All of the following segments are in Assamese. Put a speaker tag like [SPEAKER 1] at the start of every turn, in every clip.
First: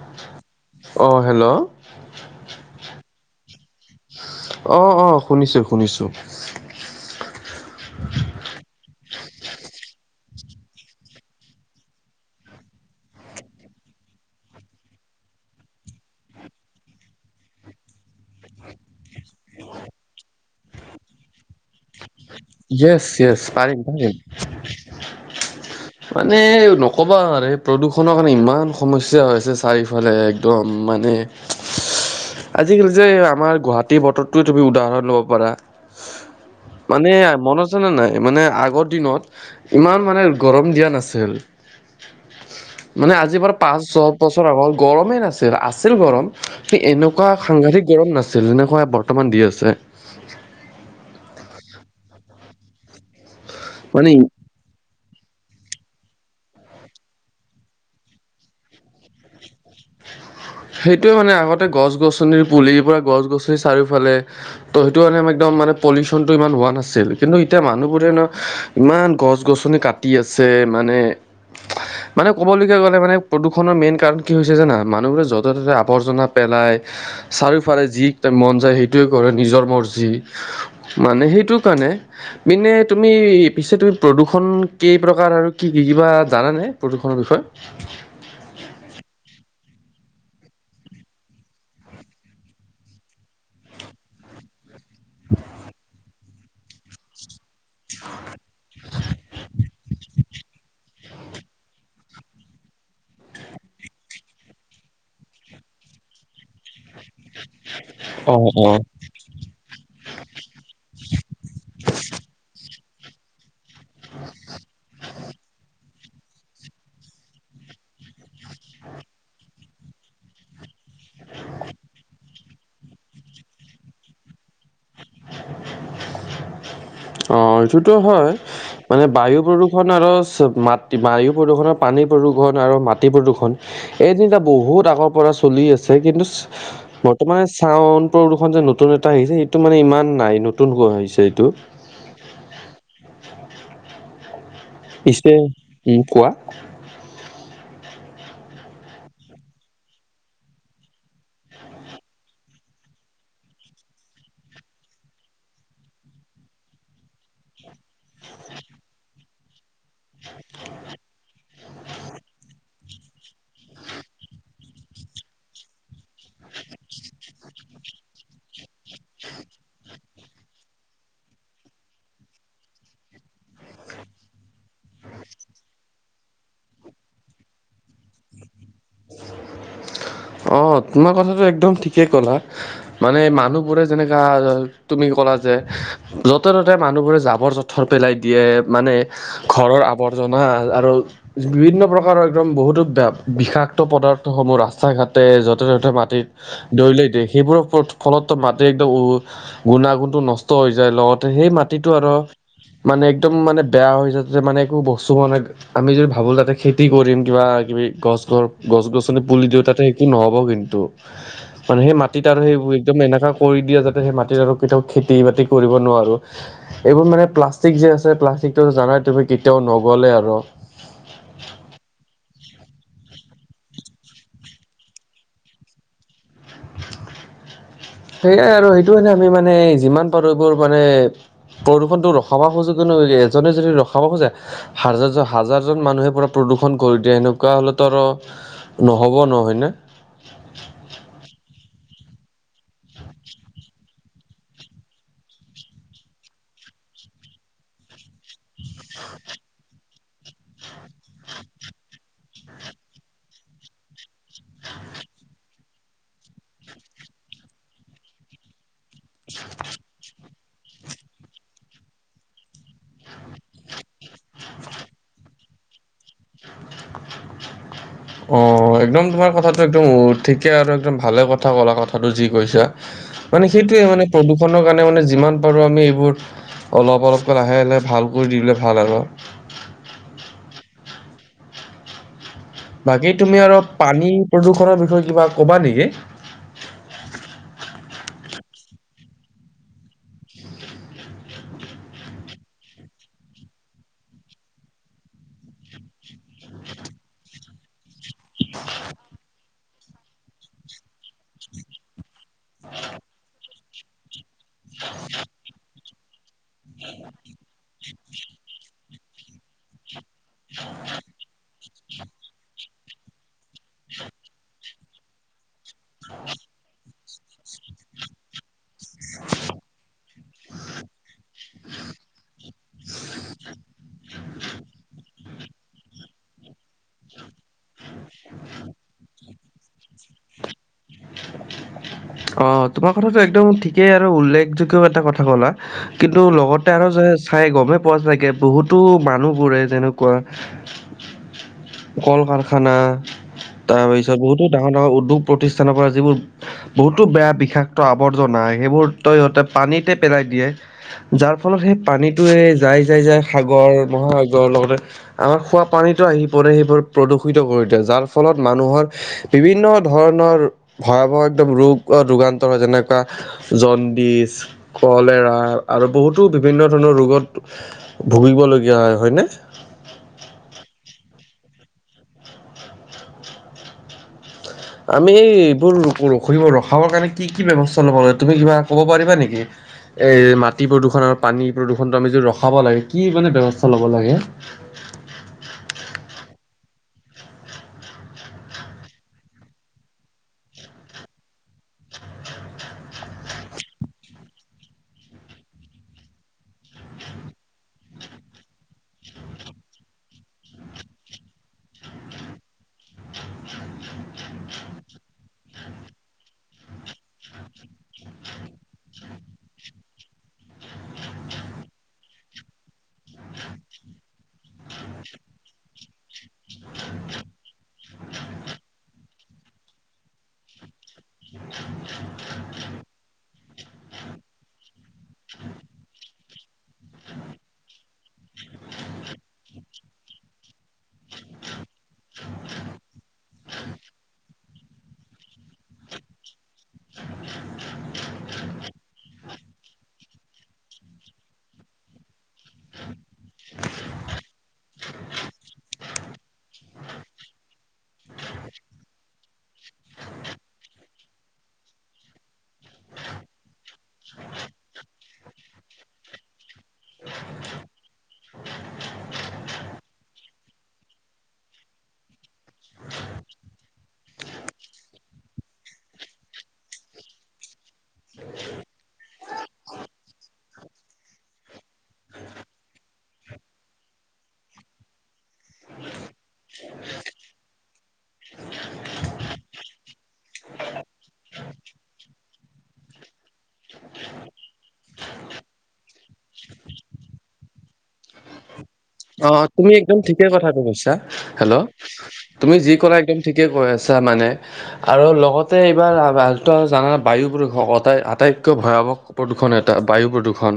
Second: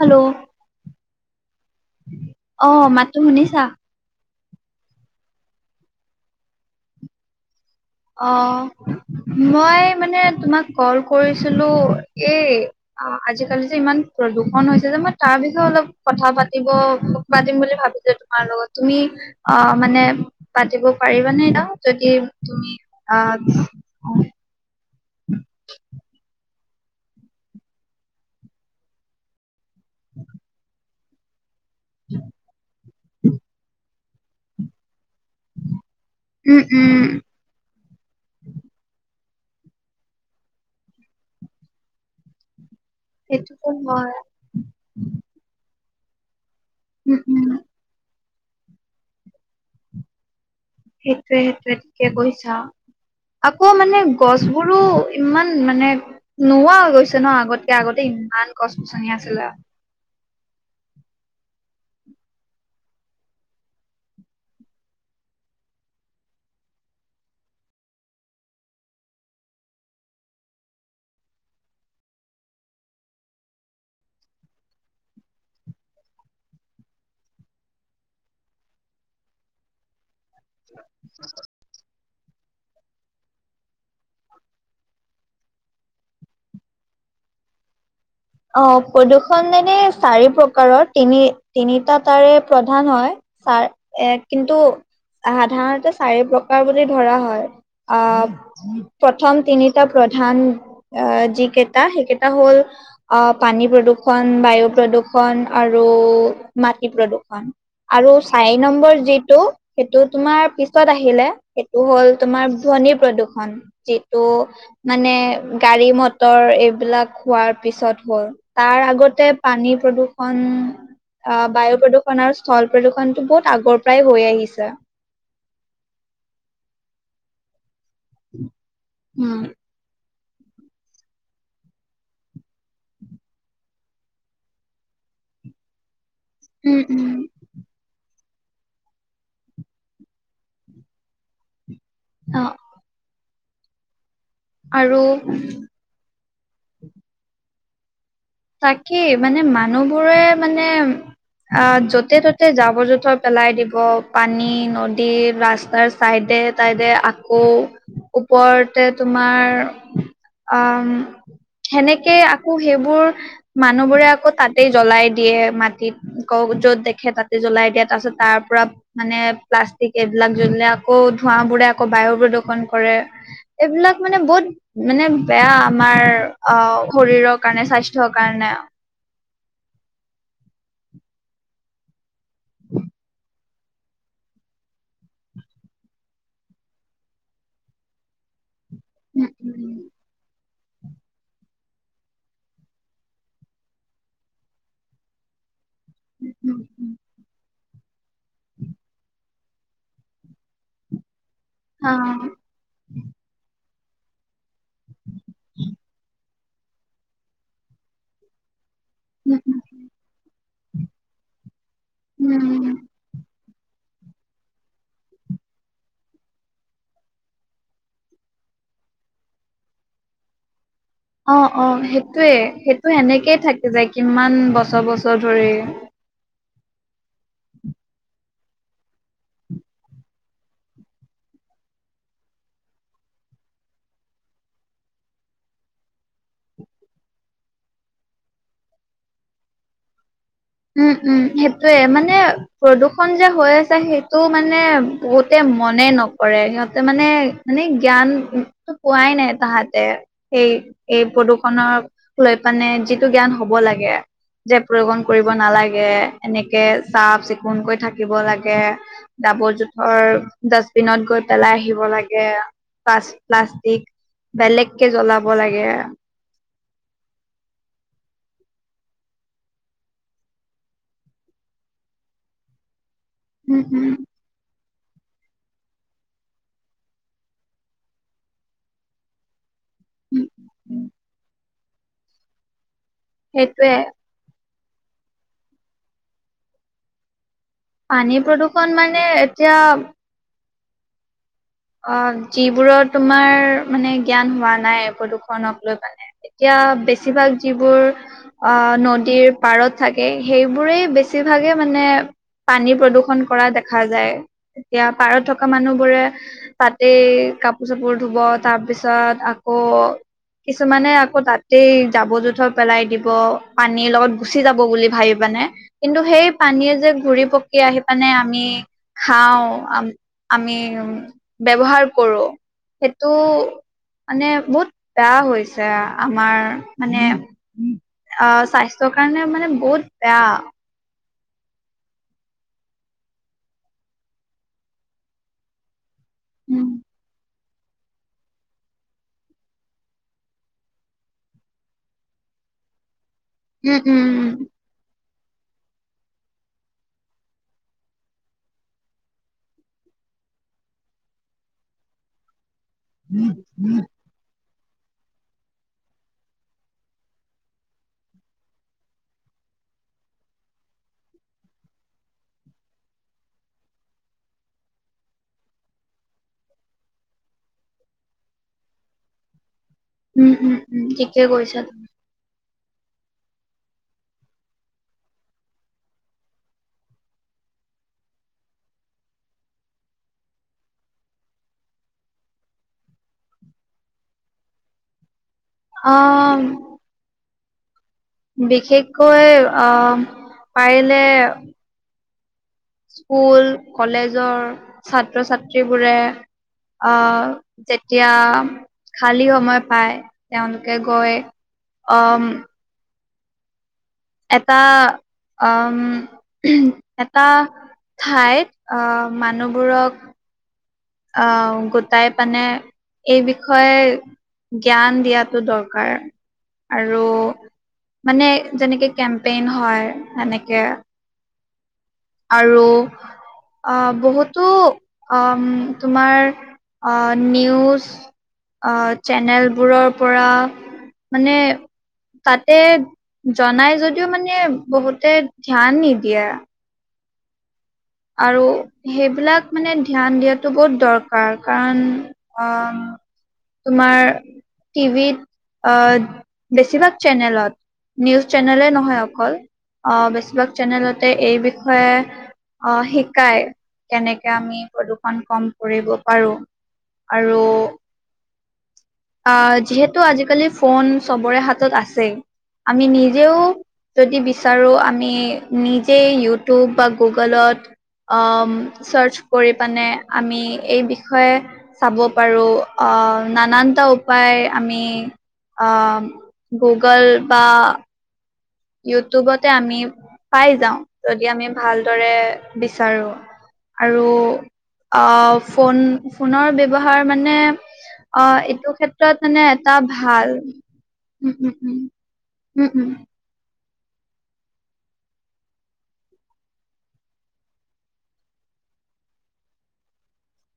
[SPEAKER 1] হেল্ল'।
[SPEAKER 2] অঁ হেল্ল'।
[SPEAKER 1] অঁ মাতটো শুনিছা?
[SPEAKER 2] অঁ অঁ শুনিছোঁ শুনিছোঁ।
[SPEAKER 1] অঁহ, মই মানে তোমাক কল কৰিছিলোঁ এই অঁ আজিকালি যে ইমান প্ৰদূষণ হৈছে যে মই তাৰ বিষয়ে অলপ কথা পাতিব পাতিম বুলি ভাবিছিলো। তোমাৰ লগত তুমি অঁ মানে পাতিব পাৰিবা নে এতিয়া? যদি তুমি
[SPEAKER 2] য়েছ
[SPEAKER 1] আহ
[SPEAKER 2] য়েছ পাৰিম পাৰিম। মানে নকবা আৰু প্ৰদূষণৰ কাৰণে ইমান সমস্যা হৈছে চাৰিফালে একদম মানে ইচ আজিকালি যে আমাৰ গুৱাহা টি বতৰটো তুমি উদাহৰণ ল'ব পাৰা।
[SPEAKER 1] উম উম
[SPEAKER 2] মানে মনত আছেনে নাই? মানে আগৰ দিনত ইমান মানে গৰম দিয়া নাছিল। মানে আজি বাৰু
[SPEAKER 1] সেইটোতো
[SPEAKER 2] পাঁচ, ছ
[SPEAKER 1] হয়
[SPEAKER 2] বছৰ আগ হল গৰমেই নাছিল, আছিল গৰম সেই
[SPEAKER 1] উম
[SPEAKER 2] এনেকুৱা
[SPEAKER 1] উম
[SPEAKER 2] সাংঘাতিক গৰম নাছিল যেনেকুৱা বৰ্তমান দি আছে।
[SPEAKER 1] সেইটোয়ে সেইটোয়ে ঠিকে কৈছা। আকৌ মানে গছ বোৰো ইমান মানে নোহোৱা হৈ গৈছে ন আগতকে, আগতে ইমান গছ - গছনি আছিলে।
[SPEAKER 2] সেইটোৱে মানে আগতে গছ - গছনিৰ পুলিৰ পৰা গছ - গছনি চাৰিওফালে ত' সেইটো কাৰণে একদম মানে পলিউচনটো ইমান হোৱা নাছিল। কিন্তু এতিয়া মানুহবোৰে ন ইমান গছ - গছনি কাটি আছে মানে মানে ক'বলগীয়া গ'লে মানে প্ৰদূষণৰ মেইন কাৰণ কি হৈছে জানা মানুহবোৰে যত ততে আৱৰ্জনা পেলাই, চাৰিওফালে যি মন যায় সেইটোৱে কৰে নিজৰ মৰ্জি। মানে সেইটো কাৰণে মিনে তুমি পিছে তুমি প্ৰদূষণ কেই প্ৰকাৰ আৰু কি কি? কিবা জানেনে প্ৰদূষণৰ বিষয়ে?
[SPEAKER 1] অঁ প্ৰদূষণ এনে চাৰি প্ৰকাৰৰ। তিনি তিনিটা তাৰে প্ৰধান হয়। ছাৰ এ কিন্তু সাধাৰণতে চাৰি প্ৰকাৰ বুলি ধৰা হয় আহ প্ৰথম তিনিটা প্ৰধান আহ যিকেইটা সেই কেইটা হ'ল অঁ পানী প্ৰদূষণ, বায়ু প্ৰদূষণ আৰু মাটি প্ৰদূষণ। আৰু
[SPEAKER 2] অ',
[SPEAKER 1] চাৰি
[SPEAKER 2] অ',
[SPEAKER 1] নম্বৰ যিটো সেইটো তোমাৰ পিছত আহিলে সেইটো হ'ল তোমাৰ ধ্বনি প্ৰদূষণ। যিটো মানে গাড়ী - মটৰ এইবিলাক হোৱাৰ পিছত হয়। তাৰ আগতে পানী প্ৰদূষণ, অঁ বায়ু প্ৰদূষণ আৰু স্থল প্ৰদূষণটো বহুত আগৰ পৰাই হৈ আহিছে।
[SPEAKER 2] অ, এইটোতো হয় মানে বায়ু
[SPEAKER 1] উম
[SPEAKER 2] প্ৰদু প্ৰদূষণ আৰু মাটি বায়ু প্ৰদূষণ, পানী প্ৰদূষণ আৰু মাটি প্ৰদূষণ এই তিনিটা বহুত আগৰ পৰা চলি আছে কিন্তু
[SPEAKER 1] উম উম
[SPEAKER 2] বৰ্তমানে চাউন প্ৰদূষণ যে নতুন এটা আহিছে সেইটো মানে ইমান নাই নতুন হোৱা হৈছে এইটো।
[SPEAKER 1] অঁ। আৰু
[SPEAKER 2] পিছে উম কোৱা?
[SPEAKER 1] তাকেই মানে মানুহবোৰে মানে আহ য'তে-ততে জাৱৰ-জোথৰ পেলাই দিব পানী, নদী, ৰাস্তাৰ চাইডে তাইডে আকৌ ওপৰতে তোমাৰ আম, সেনেকে আকৌ সেইবোৰ মানুহ বোৰে আকৌ তাতেই জ্বলাই দিয়ে মাটিত। কৌ য'ত দেখে তাতে জ্বলাই দিয়া তাৰ পাছত তাৰ পৰা মানে প্লাষ্টিক এইবিলাক জ্বলে আকৌ ধোঁৱাবোৰে আকৌ বায়ু প্ৰদূ্ষন কৰে। এইবিলাক মানে বহুত মানে বেয়া আমাৰ অ শৰীৰৰ কাৰণে স্বাস থ কাৰণে।
[SPEAKER 2] অ, তোমাৰ কথাটো একদম ঠিকেই ক'লা মানে মানুহ বোৰে যেনেকা তুমি ক'লা যে য'তে - ত'তে মানুহবোৰে যাবৰ য থৰ পেলাই দিয়ে মানে
[SPEAKER 1] উম উম
[SPEAKER 2] ঘৰৰ আৱৰজ মাহছ আৰু বিভিন্ন প্ৰকাৰৰ একদম বহুতো বিষাক্ত পদাৰ্থসমূহ ৰাস্তা -ঘাট তে যতে -ত'তে মাটিত
[SPEAKER 1] উম, উম,
[SPEAKER 2] দৰিলে দিয়ে সেইবোৰৰ ওপৰত ফলতো মাটি একদম উ গুণাগুণটো নষ্ট হৈ যায়। লগতে সেই মাটিটো
[SPEAKER 1] হা
[SPEAKER 2] আৰু মানে একদম মানে বেয়া হৈ যা মানে একো বস্তু হোৱা নাই আমি যদি ভাবো তাতে খেতি কৰিম কিবা কিবি গছ গছ গছ-গছনি
[SPEAKER 1] উম
[SPEAKER 2] পুলি দিও তাতে নহব কিন্তু মানে সেই মাটিত
[SPEAKER 1] উম
[SPEAKER 2] আৰু সেইবোৰ
[SPEAKER 1] উম।
[SPEAKER 2] একদম এনেকা কৰি দিয়ে যাতে সেই মাটিত আৰু কেতিয়াও খেতি-বাতি কৰিব নোৱাৰোঁ। এইবোৰ মানে প্লাষ্টিক যে আছে প্লাষ্টিকটো জানাই তুমি কেতিয়াও নগলে আৰ।
[SPEAKER 1] অ অ সেইটোয়ে সেইটো সেনেকেই থাকে যায় কিমান বছৰ বছৰ ধৰি।
[SPEAKER 2] সেইয়াই আৰু সেইটো হানে আমি মানে যিমান পাৰোঁ এইবোৰ মানে প্ৰদূষণটো ৰখাব খোজো কিনো এজনে যদি ৰখাব খোজে হাজাৰজন হাজাৰজন মানুহে পুৰা প্ৰদূষণ কৰি দিয়ে সেনেকুৱা হলেতো আৰ। নহ'ব নহয়নে।
[SPEAKER 1] উম উম সেইটোয়ে মানে প্ৰদূৰ্ষণ যে হৈ আছে সেইটো মানে বহুতে মনে নকৰে সিহঁতে মানে মানে জ্ঞানটো পোৱাই নাই তাহাঁতে সেই এই প্ৰদূষণৰ লৈ পানে যিটো জ্ঞান হ'ব লাগে যে প্ৰয়োগন কৰিব নালাগে এনেকে চাফ-চিকুণ কৈ থাকিব লাগে। জাবৰ-জোথৰ ডাষ্টবিনত গৈ পেলাই আহিব লাগে। পা প্লাষ্টিক বেলেগ কে জ্বলাব লাগে।
[SPEAKER 2] অ একদম তোমাৰ কথাটো একদম ঠিকে আৰু একদম ভালে কথা ক'লা কথাটো যি কৈছা। মানে
[SPEAKER 1] উম,
[SPEAKER 2] সেইটোয়ে
[SPEAKER 1] উম,
[SPEAKER 2] মানে প্ৰদূষণৰ কাৰণে মানে যিমান পাৰো আমি এইবোৰ অলপ অলপ কে লাহে লাহে ভাল কৰি দিলে ভাল আৰ।
[SPEAKER 1] উম উম।
[SPEAKER 2] বাকী তুমি আৰু
[SPEAKER 1] সেইটোয়ে
[SPEAKER 2] পানী প্ৰদূষনৰ বিষয়ে কিবা ক'বা নেকি?
[SPEAKER 1] পানী প্ৰদূষণ মানে এতিয়া অ, যিবোৰৰ তোমাৰ মানে জ্ঞান হোৱা নাই প্ৰদূষণক লৈ মানে এতিয়া বেছিভাগ যিবোৰ অ নদীৰ পাৰত থাকে সেইবোৰেই বেছিভাগে মানে পানী প্ৰদূষণ কৰা দেখা যায়। এতিয়া পাৰত থকা মানুহ বোৰে তাতে কাপোৰ চাপোৰ ধুব তাৰপিছত আকৌ কিছুমানে আকৌ তাত এই জাবৰ জোথৰ পেলাই দিব পানীৰ লগত গুচি যাব বুলি ভাবি বানে? কিন্তু সেই পানীয়ে যে ঘূৰি পক- কি আহি পানে আমি খাও আম আমি ব্যৱহাৰ কৰো সেটো মানে বহুত বেয়া হৈছে আমাৰ মানে অ স্বাস্থ্যৰ কাৰণে মানে বহুত বেয়া।
[SPEAKER 2] অ তোমাৰ কথাটো একদম ঠিকেই আৰু উল্লেখযোগ্য ও এটা কথা ক'লা। কিন্তু
[SPEAKER 1] উম
[SPEAKER 2] লগতে আৰু যে চাই গমেই পোৱা চাগে বহুতো মানুহবোৰে যেনেকুৱা কল কাৰখানা
[SPEAKER 1] উম উম
[SPEAKER 2] তাৰপিছত বহুতো
[SPEAKER 1] উম
[SPEAKER 2] ডাঙৰ ডাঙৰ উদ্যোগ প্ৰতিষ্ঠানৰ পৰা যিবোৰ বহুতো বেয়া বিষাক্ত আৱৰ্জনা সেইবোৰ ত ইহঁতে পানীতে পেলাই দিয়ে। যাৰ ফলত সেই পানীটোৱে যাই যাই যাই সাগৰ মহাসাগৰ লগতে আমাৰ খোৱাপানীতো আহি পৰে সেইবোৰ প্ৰদূষিত কৰি দিয়ে যাৰ ফলত মানুহৰ বিভিন্ন ধৰণৰ ভয়াৱহ একদম ৰোগ ৰোগান্তৰ হয় যেনেকুৱা জণ্ডিচ কলেৰা আৰু বহুতো বিভিন্ন ধৰণৰ ৰোগত ভুগিবলগীয়া হয় হয়নে?
[SPEAKER 1] উম উম উম ঠিকে কৈছা তুমি।
[SPEAKER 2] আমি এইবোৰ ৰখৰিব ৰখাবৰ কাৰণে কি কি ব্যৱস্থা লব লাগে তুমি কিবা কব পাৰিবা নেকি? এই মাটি প্ৰদূষণ আৰু পানী প্ৰদূষণটো আমি যদি ৰখাব লাগে কি মানে ব্যৱস্থা ল'ব লাগে?
[SPEAKER 1] অম। বিশেষকৈ অ পাৰিলে স্কুল, কলেজৰ, ছাত্ৰ ছাত্ৰীবোৰে অ, যেতিয়া খালী সময় পায়, তেওঁলোকে গৈ, অহ ম এটা, উম [unintelligible] এটা ঠাইত, অ মানুহবোৰক আহ গোটাই পানে, এই বিষয়ে জ্ঞান দিয়াতো দৰকাৰ। আৰু, মানে যেনেকে কেম্পেইন হয়, শেনেকে আৰু অ বহুতো, তোমাৰ অহ নিউজ অ চেনেলবোৰৰ পৰা, মানে তাতে জনাই যদিও মানে, বহুতে ধ্যান নিদিয়ে। আৰু সেইবিলাক মানে ধ্যান দিয়াতো বহুত দৰকাৰ, কাৰণ অ' তোমাৰ টিভিত অ বেছিভাগ চেনেলত। নিউজ চেনেলেই নহয় অকল, অ বেছিভাগ চেনেলতে, এই বিষয়ে অ শিকাই, কেনেকে আমি প্ৰদূৰ্ষণ কম কৰিব পাৰো। আৰু অ' যিহেতু আজিকালি ফোন চবৰে হাতত আছেই আমি নিজেও, যদি বিচাৰো, আমি নিজেই ইউটিউব বা গুগল গলত, অ'ম চাৰ্চ কৰি পানে, আমি এই বিষয়ে চাব পাৰো, আ নানানটা উপায় আমি অ গুগল বা ইউটিউবতে আমি পাই যাওঁ, যদি আমি ভালদৰে বিচাৰো। আৰু আহ ফোন, ফোনৰ ব্যৱহাৰ মানে অ' এইটো ক্ষেত
[SPEAKER 2] অ তুমি একদম ঠিকে কথাটো কৈছা, হেল্ল', তুমি যি কৰা একদম ঠিকে কৈ আছা মানে আৰু লগতে এইবাৰ আগ [unintelligible] বা জান বায়ু বোৰে ভগতে আটাইতকৈ ভয়াৱহ প্ৰদূষণ এটা, বায়ু প্ৰদূৰষণ,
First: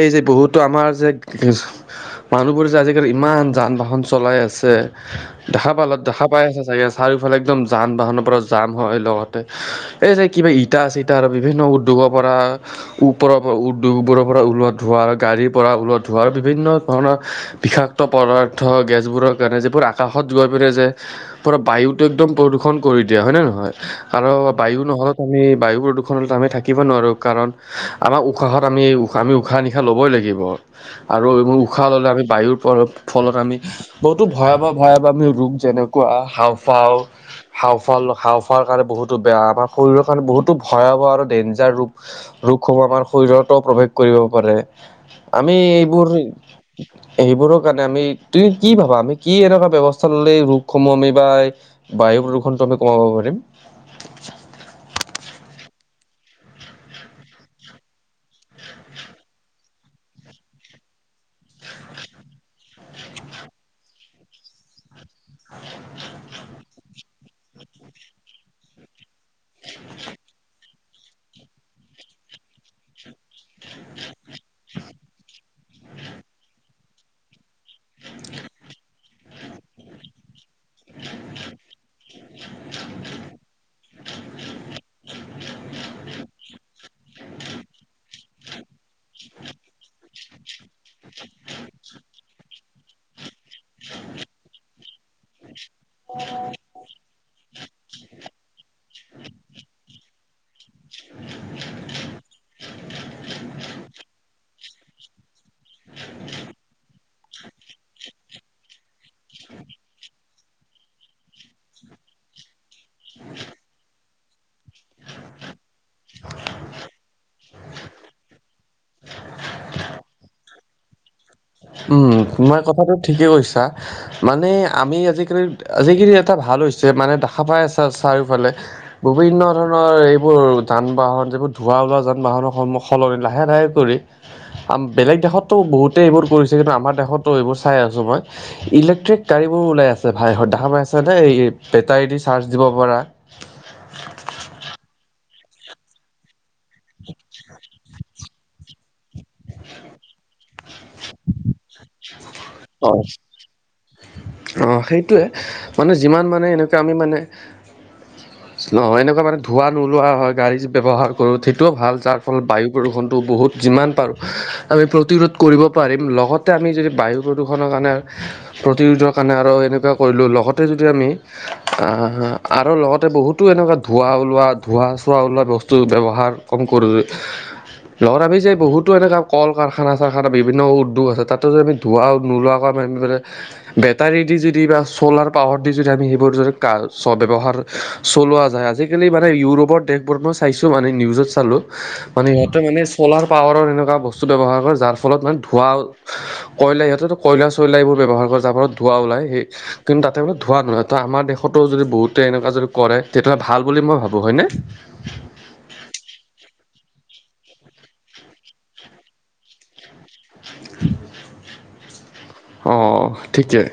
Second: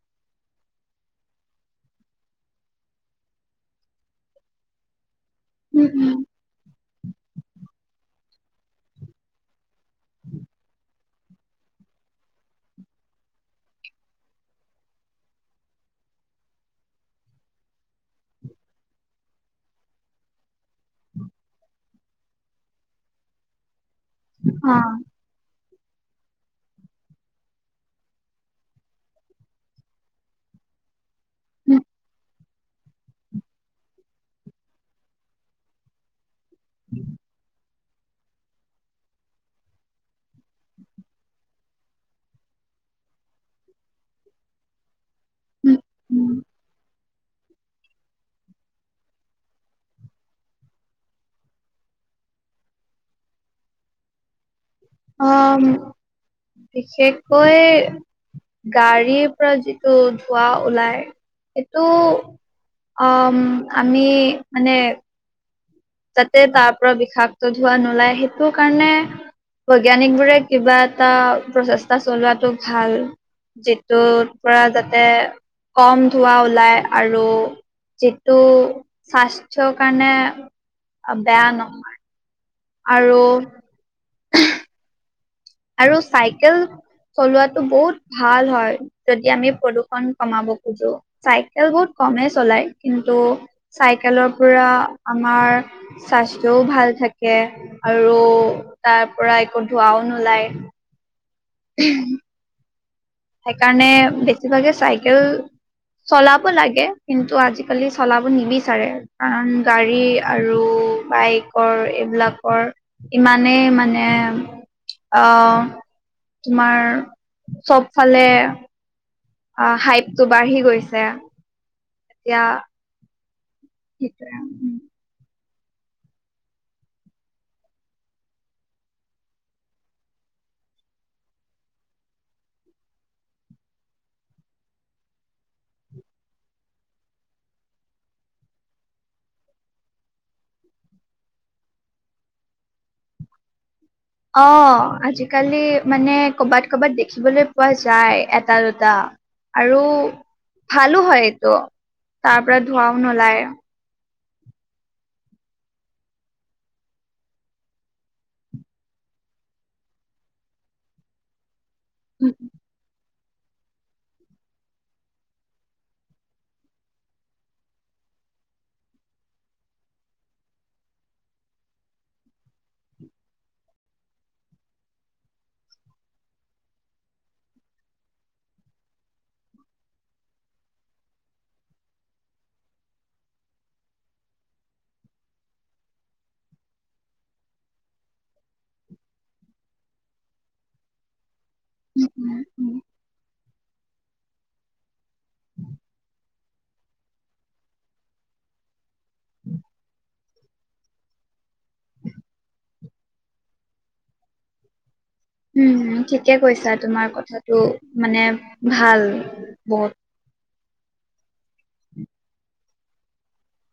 [SPEAKER 2] এই যে বহুতো আমাৰ যে, [unintelligible] মানুহবোৰ যে আজিকালি ইমান যান বাহন চলাই আছে, দেখা পালত দেখা পাই আছে চাগে, চাৰিওফালে একদম যান বাহনৰ পৰা যাম হয় লগতে, এই যে কিবা ইতা-চিতা আৰু বিভিন্ন উদ্যোগৰ পৰা ওপৰৰ পৰা দুবোৰৰ পৰা ওলোৱা ধোৱাৰ, ‌গাড়ীৰ পৰা ওলাত ধোৱাৰ, বিভিন্ন ধৰণৰ, বিষাক্ত পদাৰ্থ গেছবোৰৰ কাৰণে, যিবোৰ আকাশত গৈ পৰে যে পুৰা বায়ুটো একদম প্ৰদূষণ কৰি দিয়ে, হয় নে নহয়, আৰু বায়ু
[SPEAKER 1] অ',
[SPEAKER 2] নহ'লে আমি বায়ু প্ৰদূষণতো আমি থাকিব নোৱাৰোঁ, কাৰণ আমাৰ উশাহত আমি, আমি উশাহ নিশাহ ল'বই লাগিব, আৰু
[SPEAKER 1] উম,
[SPEAKER 2] উশাহ ললে আমি বায়ুৰ ফলত আমি, বহুতো ভয়াৱ ভয়াৱ আমি ৰোগ যেনেকুৱা হাওঁ ফাও, সাও [unintelligible] হাও- ফাও কাৰণে বহুতো বেয়া, আমাৰ শৰীৰৰ কাৰণে বহুতো ভয়াৱহ আৰু ডেঞ্জাৰ ৰূপ ৰোগসমূহ আমাৰ শৰীৰতো প্ৰৱেশ কৰিব পাৰে, আমি
[SPEAKER 1] উম,
[SPEAKER 2] এইবোৰ
[SPEAKER 1] উম,
[SPEAKER 2] সেইবোৰৰ কাৰণে আমি, তুমি কি ভাবা, আমি কি এনেকুৱা ব্যৱস্থা ললে ৰোগসমূহ আমি বা বায়ু প্ৰদূষণটো আমি কমাব পাৰিম?
[SPEAKER 1] অ'ম, বিশেষকৈ গাড়ীৰ পৰা যিটো ধোৱা ওলাই, সেইটো অ'ম, আমি মানে
[SPEAKER 2] [unintelligible]
[SPEAKER 1] তাতে তাৰ পৰা বিষাক্ত ধোৱা নোলায়, সেইটো কাৰণে বৈজ্ঞানিক বোৰে কিবা এটা প্ৰচেষ্টা চলোৱাাতটো ভাল। যিটো পৰা যাতে কম ধুৱা ওলাই আৰু যিটো স্বাস্থৰ কাৰণে অ বেয়া নহয়।
[SPEAKER 2] [unintelligible]
[SPEAKER 1] আৰু আৰু চাইকেল চলোৱাটো বহুত ভাল হয়। যদি আমি প্ৰদূষণ কমাব খোজো, চাইকেল বহুত কমেই চলাই কিন্তু চাইকেলৰ পৰা আমাৰ স্বাস্থ্যও ভাল থাকে আৰু তাৰ পৰা একো ধোঁৱাও নোলায়।
[SPEAKER 2] [unintelligible]
[SPEAKER 1] উহ।
[SPEAKER 2] [unintelligible]
[SPEAKER 1] সেইকাৰণে বেছিভাগে চাইকেল চলাব লাগে। কিন্তু আজিকালি চলাব নিবিচাৰে কাৰণ গাড়ী আৰু বাইক কৰ এইবিলাকৰ ইমানেই মানে আহ তোমাৰ চব ফালে আ হাইপটো বাঢ়ি গৈছে।
[SPEAKER 2] উম
[SPEAKER 1] এতিয়া
[SPEAKER 2] তোমাৰ কথাটো ঠিকে কৈছা
[SPEAKER 1] সেইটোৱে
[SPEAKER 2] মানে
[SPEAKER 1] উম।
[SPEAKER 2] আমি আজিকালি আজিখিনি এটা ভাল হৈছে মানে দেখা পাই আছা চাৰিওফালে বিভিন্ন ধৰণৰ এইবোৰ যান -বাহন যিবোৰ ধোঁৱা ওলোৱা যান - বাহনৰ সন্মুখ সলনি লাহে - লাহে কৰি আ বেলেগ দেশততো বহুতেই এইবোৰ কৰিছে কিন্তু আমাৰ দেশতো এইবোৰ চাই আছো মই। ইলেক্ট্ৰিক গাড়ীবোৰ ওলাই আছে ভাই দাম আছেনে এই বেটাৰী দি চাৰ্জ দিব পৰা
[SPEAKER 1] অ আজিকালি মানে কৰ'বাত কৰ'বাত দেখিবলৈ পোৱা যায় এটা দুটা। আৰু ভালো হয় এইটো তাৰ পৰা
[SPEAKER 2] অ'।
[SPEAKER 1] ধোৱাও নোলায়।
[SPEAKER 2] অ সেইটোৱে মানে যিমান মানে এনেকুৱা আমি মানে নহয় এনেকুৱা মানে ধুৱা নোলোৱা হয়, গাড়ী ব্যৱহাৰটো সেইটোও ভাল। যাৰ
[SPEAKER 1] উম,
[SPEAKER 2] ফলত বায়ু প্ৰদূষণটো বহুত যিমান পাৰোঁ আমি প্ৰতিৰোধ কৰিব পাৰিম লগত তাতে আমি যদি বায়ু প্ৰদূষণৰ কাৰণে প্ৰতিৰোধৰ কাৰণে আৰু এনেকুৱা কৰিলোঁ লগতে যদি আমি আহাঁ, আৰু লগতে বহুতো এনেকুৱা ধোঁৱা ওলোৱা ধোঁৱা চোৱা ওলোৱা বস্তু ব্যৱহাৰ কম কৰোঁ যে লগত আমি যে বহুতো এনেকুৱা কল কাৰখানা - চাৰখানা বিভিন্ন উদ্যোগ আছে তাত টো যে আমি ধোঁৱা নোলোৱাকৈ আমি বেটাৰী দি যদি বা ছ'লাৰ পাৱাৰ দি যদি আমি সেইবোৰ যদি কা চ ব্যৱহাৰ হা চলোৱা যায়, আজিকালি মানে ইউৰোপৰ দেশবোৰত মই চাইছোঁ মানে নিউজত চালোঁ হা মানে
[SPEAKER 1] উম,
[SPEAKER 2] সিহঁতে
[SPEAKER 1] উম
[SPEAKER 2] মানে চ'লাৰ পাৱাৰৰ এনেকুৱা বস্তু ব্যৱহাৰ কৰে যাৰ ফলত মানে ধোঁৱা হা কয়লা ইহঁতেতো কয়লা- চয়লা এইবোৰ ব্যৱহাৰ কৰে যাৰ ফলত ধোৱা ওলাই সেই কিন্তু তাত ত বোক ধোৱা নহয় তো আমাৰ দেশতো যদি বহুতে এনেকুৱা যদি কৰে তেতিয়াহ'লে ভাল বুলি মই ভাবোঁ হয়নে?
[SPEAKER 1] উম ঠিকে কৈছা তোমাৰ কথাটো মানে ভাল বহুত।
[SPEAKER 2] অ ঠিকেই।